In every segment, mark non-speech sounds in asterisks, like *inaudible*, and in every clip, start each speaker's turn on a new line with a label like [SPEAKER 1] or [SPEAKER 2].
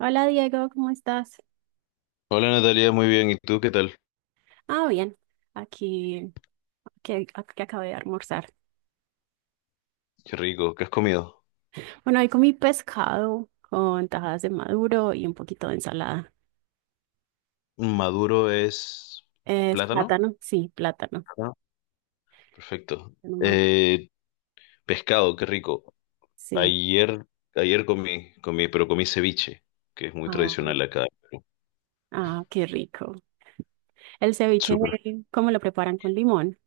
[SPEAKER 1] Hola Diego, ¿cómo estás?
[SPEAKER 2] Hola Natalia, muy bien. ¿Y tú qué tal?
[SPEAKER 1] Ah, bien, aquí que acabé de almorzar.
[SPEAKER 2] Qué rico. ¿Qué has comido?
[SPEAKER 1] Bueno, hoy comí pescado con tajadas de maduro y un poquito de ensalada.
[SPEAKER 2] Maduro es
[SPEAKER 1] ¿Es
[SPEAKER 2] plátano.
[SPEAKER 1] plátano? Sí, plátano.
[SPEAKER 2] Ah. Perfecto.
[SPEAKER 1] Nomás,
[SPEAKER 2] Eh, pescado, qué rico.
[SPEAKER 1] sí.
[SPEAKER 2] Ayer, ayer comí, pero comí ceviche, que es muy
[SPEAKER 1] Ah,
[SPEAKER 2] tradicional acá.
[SPEAKER 1] ah, qué rico. El ceviche,
[SPEAKER 2] Súper.
[SPEAKER 1] ¿cómo lo preparan con limón?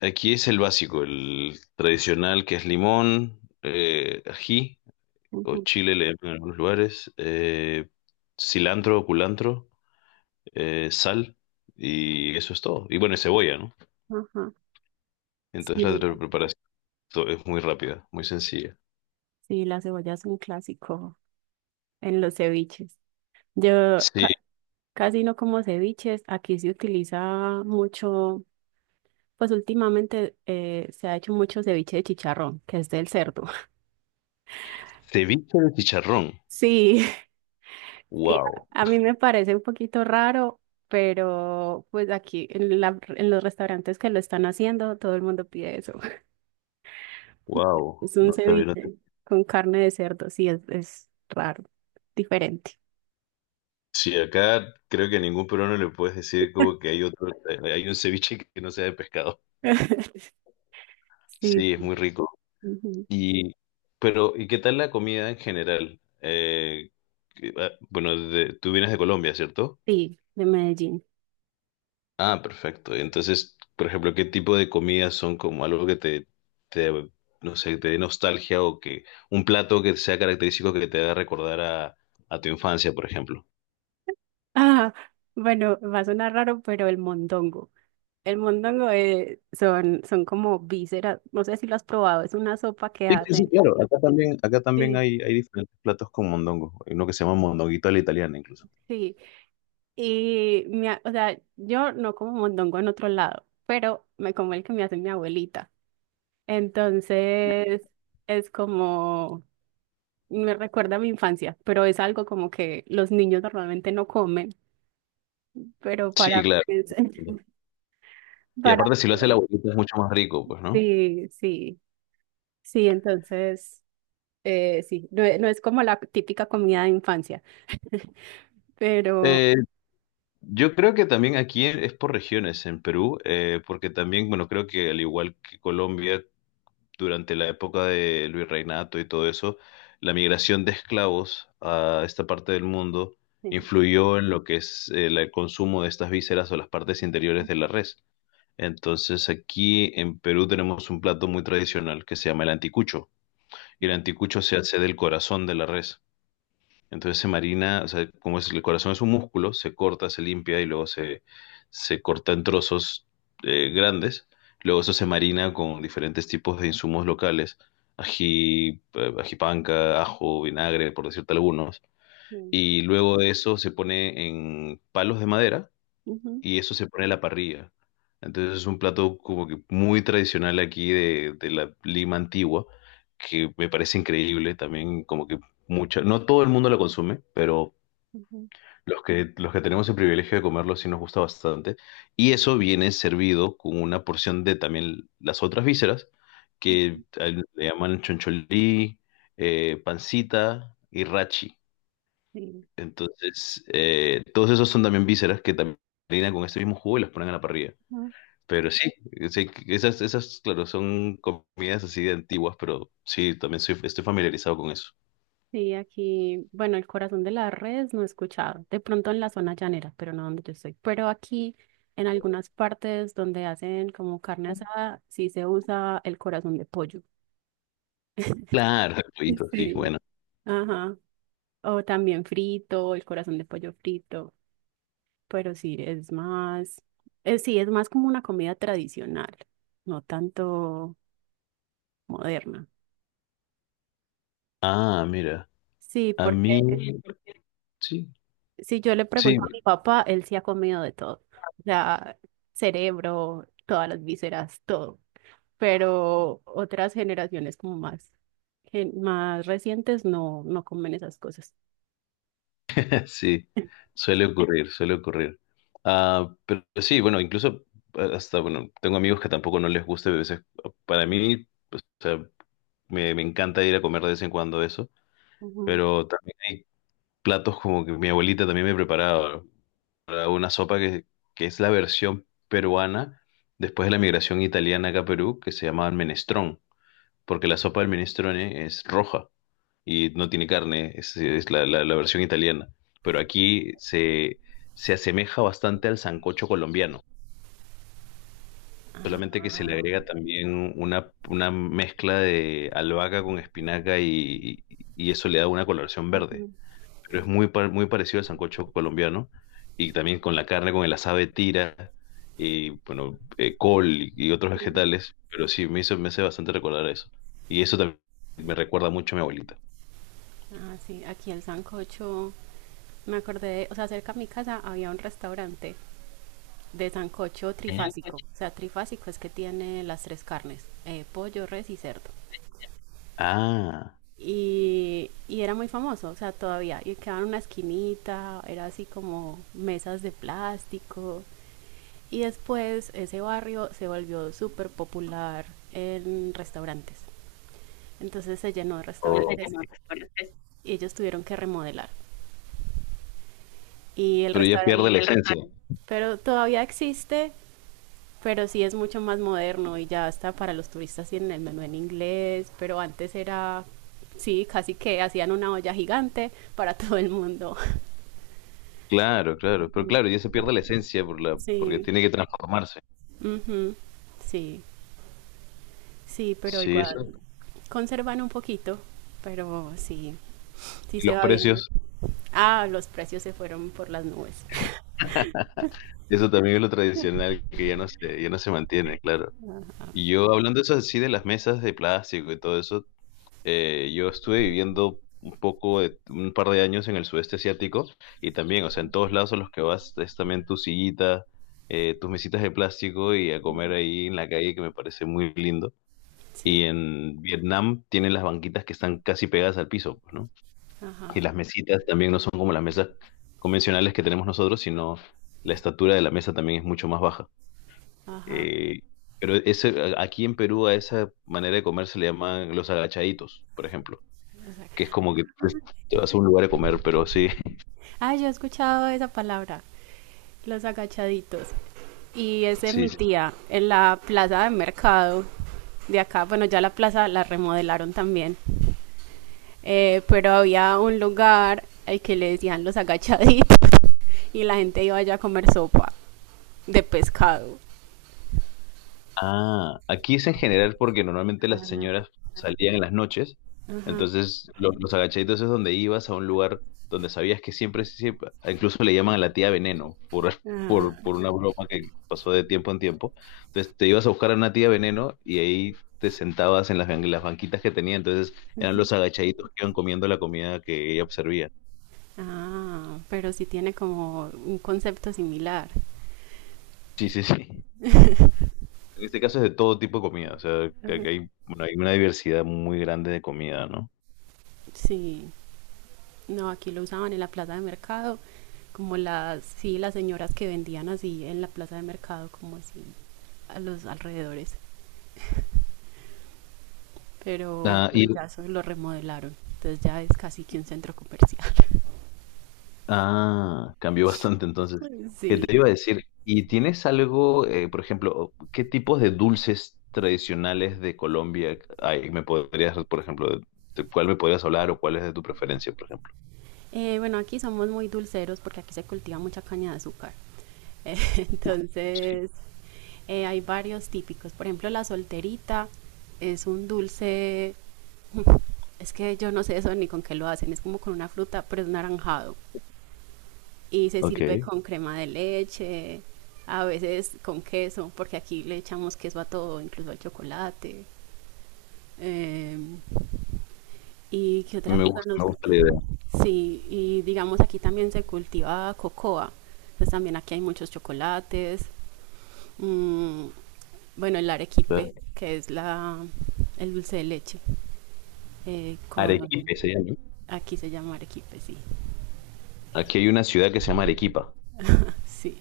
[SPEAKER 2] Aquí es el básico, el tradicional, que es limón, ají o
[SPEAKER 1] Ujú,
[SPEAKER 2] chile le llaman en algunos lugares, cilantro o culantro, sal y eso es todo. Y bueno, y cebolla, ¿no?
[SPEAKER 1] ajá.
[SPEAKER 2] Entonces
[SPEAKER 1] Sí,
[SPEAKER 2] la preparación. Es muy rápida, muy sencilla.
[SPEAKER 1] sí, la cebolla es un clásico en los ceviches. Yo
[SPEAKER 2] Sí,
[SPEAKER 1] ca- Casi no como ceviches. Aquí se utiliza mucho. Pues últimamente se ha hecho mucho ceviche de chicharrón, que es del cerdo. *laughs*
[SPEAKER 2] ceviche de chicharrón.
[SPEAKER 1] Sí, sí,
[SPEAKER 2] Wow,
[SPEAKER 1] a mí me parece un poquito raro, pero pues en los restaurantes que lo están haciendo, todo el mundo pide eso. *laughs*
[SPEAKER 2] wow.
[SPEAKER 1] Es un
[SPEAKER 2] No sabía. No te-
[SPEAKER 1] ceviche con carne de cerdo, sí, es raro, diferente.
[SPEAKER 2] Sí, acá creo que a ningún peruano le puedes decir como que hay otro, hay un ceviche que no sea de pescado.
[SPEAKER 1] *laughs* Sí,
[SPEAKER 2] Sí, es
[SPEAKER 1] sí.
[SPEAKER 2] muy rico.
[SPEAKER 1] Ujú.
[SPEAKER 2] Y, pero, ¿y qué tal la comida en general? Bueno, tú vienes de Colombia, ¿cierto?
[SPEAKER 1] Sí, de Medellín.
[SPEAKER 2] Ah, perfecto. Entonces, por ejemplo, ¿qué tipo de comidas son como algo que te, no sé, te dé nostalgia o que un plato que sea característico que te haga recordar a tu infancia, por ejemplo?
[SPEAKER 1] Ah, bueno, va a sonar raro, pero el mondongo. El mondongo son como vísceras, no sé si lo has probado, es una sopa que
[SPEAKER 2] Sí, sí, sí,
[SPEAKER 1] hacen.
[SPEAKER 2] claro. Acá también
[SPEAKER 1] Sí.
[SPEAKER 2] hay diferentes platos con mondongo. Hay uno que se llama mondonguito a la italiana incluso.
[SPEAKER 1] Sí, y o sea, yo no como mondongo en otro lado, pero me como el que me hace mi abuelita. Entonces, es como, me recuerda a mi infancia, pero es algo como que los niños normalmente no comen, pero para
[SPEAKER 2] Sí, claro.
[SPEAKER 1] mí *laughs*
[SPEAKER 2] Y
[SPEAKER 1] para,
[SPEAKER 2] aparte, si lo hace la abuelita es mucho más rico, pues, ¿no?
[SPEAKER 1] sí, sí, sí, entonces, sí, no, no es como la típica comida de infancia. Pero
[SPEAKER 2] Eh, yo creo que también aquí es por regiones en Perú, porque también, bueno, creo que al igual que Colombia, durante la época de Virreinato y todo eso, la migración de esclavos a esta parte del mundo
[SPEAKER 1] sí,
[SPEAKER 2] influyó en lo que es el consumo de estas vísceras o las partes interiores de la res. Entonces aquí en Perú tenemos un plato muy tradicional que se llama el anticucho. Y el
[SPEAKER 1] ujú,
[SPEAKER 2] anticucho se hace del corazón de la res. Entonces se marina, o sea, como es, el corazón es un músculo, se corta, se limpia y luego se corta en trozos grandes. Luego eso se marina con diferentes tipos de insumos locales, ají, ají panca, ajo, vinagre, por decirte algunos.
[SPEAKER 1] sí,
[SPEAKER 2] Y luego de eso se pone en palos de madera
[SPEAKER 1] ujú,
[SPEAKER 2] y eso se pone a la parrilla. Entonces es un plato como que muy tradicional aquí de la Lima antigua, que me parece increíble también, como que mucha, no todo el mundo lo consume, pero
[SPEAKER 1] ujú,
[SPEAKER 2] los que tenemos el privilegio de comerlo sí nos gusta bastante. Y eso viene servido con una porción de también las otras vísceras,
[SPEAKER 1] ujú,
[SPEAKER 2] que le llaman choncholí, pancita y rachi.
[SPEAKER 1] sí,
[SPEAKER 2] Entonces, todos esos son también vísceras que también rellenan con este mismo jugo y las ponen a la parrilla.
[SPEAKER 1] ujú.
[SPEAKER 2] Pero sí, sí, esas, claro, son comidas así de antiguas, pero sí, también estoy familiarizado con eso.
[SPEAKER 1] Sí, aquí, bueno, el corazón de las redes no he escuchado, de pronto en la zona llanera, pero no donde yo estoy, pero aquí en algunas partes donde hacen como carne asada, sí se usa el corazón de pollo. *laughs*
[SPEAKER 2] Claro, el pollito, sí,
[SPEAKER 1] Sí.
[SPEAKER 2] bueno.
[SPEAKER 1] Ajá, o también frito, el corazón de pollo frito, pero sí, es más como una comida tradicional, no tanto moderna.
[SPEAKER 2] Ah, mira,
[SPEAKER 1] Sí,
[SPEAKER 2] a
[SPEAKER 1] porque
[SPEAKER 2] mí, sí,
[SPEAKER 1] si yo le
[SPEAKER 2] sí,
[SPEAKER 1] pregunto a mi papá, él sí ha comido de todo. O sea, cerebro, todas las vísceras, todo. Pero otras generaciones como más, más recientes no, no comen esas cosas.
[SPEAKER 2] *laughs* sí, suele ocurrir, suele ocurrir. Ah, pero sí, bueno, incluso bueno, tengo amigos que tampoco no les gusta, a veces, ah, para mí, o sea, me encanta ir a comer de vez en cuando eso,
[SPEAKER 1] Ujú.
[SPEAKER 2] pero también hay platos como que mi abuelita también me preparaba. Una sopa que es la versión peruana después de la migración italiana acá a Perú, que se llamaba menestrón, porque la sopa del minestrone es roja y no tiene carne, es la versión italiana. Pero aquí se asemeja bastante al sancocho colombiano, solamente que se le
[SPEAKER 1] Ah,
[SPEAKER 2] agrega también una mezcla de albahaca con espinaca y eso le da una coloración verde
[SPEAKER 1] ujú,
[SPEAKER 2] pero es muy parecido al sancocho colombiano y también con la carne, con el asado de tira y bueno, col y otros
[SPEAKER 1] sí.
[SPEAKER 2] vegetales, pero sí, me hace bastante recordar eso. Y eso también me recuerda mucho a mi abuelita.
[SPEAKER 1] Ah, sí, aquí el sancocho, me acordé de, o sea, cerca de mi casa había un restaurante de sancocho
[SPEAKER 2] El
[SPEAKER 1] trifásico. O sea, trifásico es que tiene las tres carnes, pollo, res y cerdo.
[SPEAKER 2] ah,
[SPEAKER 1] Y era muy famoso, o sea, todavía. Y quedaba en una esquinita, era así como mesas de plástico. Y después ese barrio se volvió súper popular en restaurantes. Entonces se llenó de restaurantes
[SPEAKER 2] oh,
[SPEAKER 1] y ellos tuvieron que remodelar. Y el
[SPEAKER 2] pero ya
[SPEAKER 1] restaurante,
[SPEAKER 2] pierde la esencia. Restaurante.
[SPEAKER 1] pero todavía existe, pero sí es mucho más moderno y ya está para los turistas, tienen el menú en inglés, pero antes era, sí, casi que hacían una olla gigante para *laughs* todo el mundo.
[SPEAKER 2] Claro, claro, pero claro,
[SPEAKER 1] *laughs*
[SPEAKER 2] ya se pierde la esencia por porque
[SPEAKER 1] Sí.
[SPEAKER 2] tiene que transformarse.
[SPEAKER 1] Ujú, sí, sí, pero
[SPEAKER 2] Sí,
[SPEAKER 1] igual
[SPEAKER 2] eso.
[SPEAKER 1] conservan un poquito, pero sí, sí
[SPEAKER 2] Y
[SPEAKER 1] se
[SPEAKER 2] los
[SPEAKER 1] va viendo.
[SPEAKER 2] precios,
[SPEAKER 1] Ah, los precios se fueron por las nubes.
[SPEAKER 2] eso también es lo tradicional que ya no se mantiene, claro. Y yo hablando eso así de las mesas de plástico y todo eso, yo estuve viviendo un poco de un par de años en el sudeste asiático y también, o sea, en todos lados a los que vas es también tu sillita, tus mesitas de plástico y a comer
[SPEAKER 1] *laughs*
[SPEAKER 2] ahí en la calle que me parece muy lindo.
[SPEAKER 1] Sí,
[SPEAKER 2] Y en Vietnam tienen las banquitas que están casi pegadas al piso, pues, ¿no?
[SPEAKER 1] ajá,
[SPEAKER 2] Y las mesitas también no son como las mesas convencionales que tenemos nosotros, sino la estatura de la mesa también es mucho más baja.
[SPEAKER 1] ajá.
[SPEAKER 2] Eh, pero ese, aquí en Perú a esa manera de comer se le llaman los agachaditos, por ejemplo,
[SPEAKER 1] los
[SPEAKER 2] que es
[SPEAKER 1] aga-
[SPEAKER 2] como que pues, te vas a un lugar a comer, pero sí,
[SPEAKER 1] Ah, yo he escuchado esa palabra, los agachaditos. Y es
[SPEAKER 2] *laughs*
[SPEAKER 1] de mi
[SPEAKER 2] sí,
[SPEAKER 1] tía, en la plaza de mercado de acá. Bueno, ya la plaza la remodelaron también. Pero había un lugar al que le decían los agachaditos *laughs* y la gente iba allá a comer sopa de pescado.
[SPEAKER 2] ah, aquí es en general porque normalmente las señoras salían en las noches,
[SPEAKER 1] Ajá.
[SPEAKER 2] entonces los agachaditos es donde ibas a un lugar donde sabías que siempre, siempre, incluso le llaman a la tía Veneno *laughs*
[SPEAKER 1] Ah,
[SPEAKER 2] por una broma que pasó de tiempo en tiempo. Entonces te ibas a buscar a una tía Veneno y ahí te sentabas en las, las banquitas que tenía, entonces eran los agachaditos que iban comiendo la comida que ella servía.
[SPEAKER 1] ah, pero sí tiene como un concepto similar.
[SPEAKER 2] Sí, sí, sí. En este caso es de todo tipo de comida, o sea,
[SPEAKER 1] Ajá.
[SPEAKER 2] que hay, bueno, hay una diversidad muy grande de comida, ¿no?
[SPEAKER 1] Sí, no, aquí lo usaban en la plaza de mercado, como las, sí, las señoras que vendían así en la plaza de mercado, como así, a los alrededores.
[SPEAKER 2] Ah,
[SPEAKER 1] Pero
[SPEAKER 2] y
[SPEAKER 1] ya eso lo remodelaron, entonces ya es casi que un centro comercial. *laughs*
[SPEAKER 2] ah, cambió bastante entonces. ¿Qué te
[SPEAKER 1] Sí.
[SPEAKER 2] iba a decir? ¿Y tienes algo, por ejemplo, qué tipos de dulces tradicionales de Colombia hay? ¿Me podrías, por ejemplo, de cuál me podrías hablar o cuál es de tu preferencia, por ejemplo?
[SPEAKER 1] Bueno, aquí somos muy dulceros porque aquí se cultiva mucha caña de azúcar. *laughs*
[SPEAKER 2] Sí.
[SPEAKER 1] Entonces, hay varios típicos, por ejemplo, la solterita es un dulce, es que yo no sé eso ni con qué lo hacen, es como con una fruta, pero es naranjado y se sirve
[SPEAKER 2] Ok.
[SPEAKER 1] con crema de leche, a veces con queso, porque aquí le echamos queso a todo, incluso al chocolate. Eh, ¿Y qué otra cosa nos
[SPEAKER 2] Me gusta
[SPEAKER 1] gusta?
[SPEAKER 2] la idea.
[SPEAKER 1] Sí, y digamos aquí también se cultiva cocoa. Entonces también aquí hay muchos chocolates. Mm, bueno, el arequipe,
[SPEAKER 2] Claro.
[SPEAKER 1] que es la, el dulce de leche, eh, con,
[SPEAKER 2] Arequipe se llama, ¿no?
[SPEAKER 1] aquí se llama arequipe, sí,
[SPEAKER 2] Aquí hay una ciudad que se llama Arequipa.
[SPEAKER 1] sí,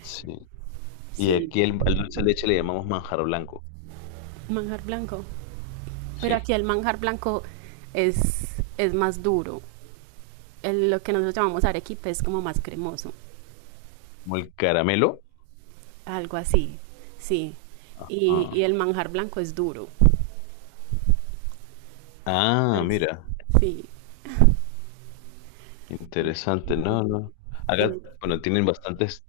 [SPEAKER 2] Sí. Y aquí
[SPEAKER 1] sí,
[SPEAKER 2] al dulce de leche le llamamos manjar blanco.
[SPEAKER 1] manjar blanco, pero
[SPEAKER 2] Sí.
[SPEAKER 1] aquí el manjar blanco es, es más duro, lo que nosotros llamamos arequipe es como más cremoso,
[SPEAKER 2] Como el caramelo.
[SPEAKER 1] algo así, sí,
[SPEAKER 2] Ah,
[SPEAKER 1] y el manjar blanco es duro.
[SPEAKER 2] ah,
[SPEAKER 1] Es-
[SPEAKER 2] mira.
[SPEAKER 1] sí,
[SPEAKER 2] Interesante. No, no. Acá,
[SPEAKER 1] y,
[SPEAKER 2] bueno, tienen bastantes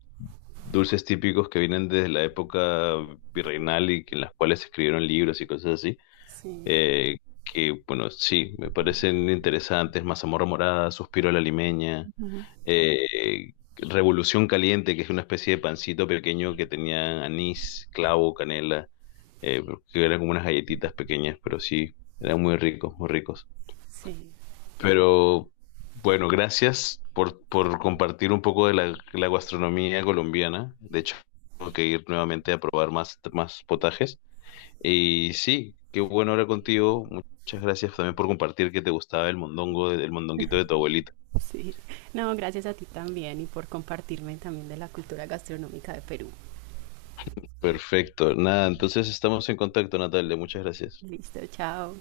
[SPEAKER 2] dulces típicos que vienen desde la época virreinal y en las cuales se escribieron libros y cosas así.
[SPEAKER 1] sí,
[SPEAKER 2] Eh, que, bueno, sí, me parecen interesantes. Mazamorra morada, suspiro a la limeña,
[SPEAKER 1] ujú,
[SPEAKER 2] Revolución caliente, que es una especie de pancito pequeño que tenía anís, clavo, canela, eh, que eran como unas galletitas pequeñas, pero sí, eran muy ricos, muy ricos.
[SPEAKER 1] sí.
[SPEAKER 2] Pero bueno, gracias por compartir un poco de la gastronomía colombiana. De hecho, tengo que ir nuevamente a probar más potajes. Y sí, qué bueno hablar contigo. Muchas gracias también por compartir que te gustaba el mondongo, el mondonguito de tu abuelita.
[SPEAKER 1] *laughs* Sí, no, gracias a ti también y por compartirme también de la cultura gastronómica de Perú.
[SPEAKER 2] Perfecto. Nada, entonces estamos en contacto, Natalia. Muchas gracias.
[SPEAKER 1] Listo, chao.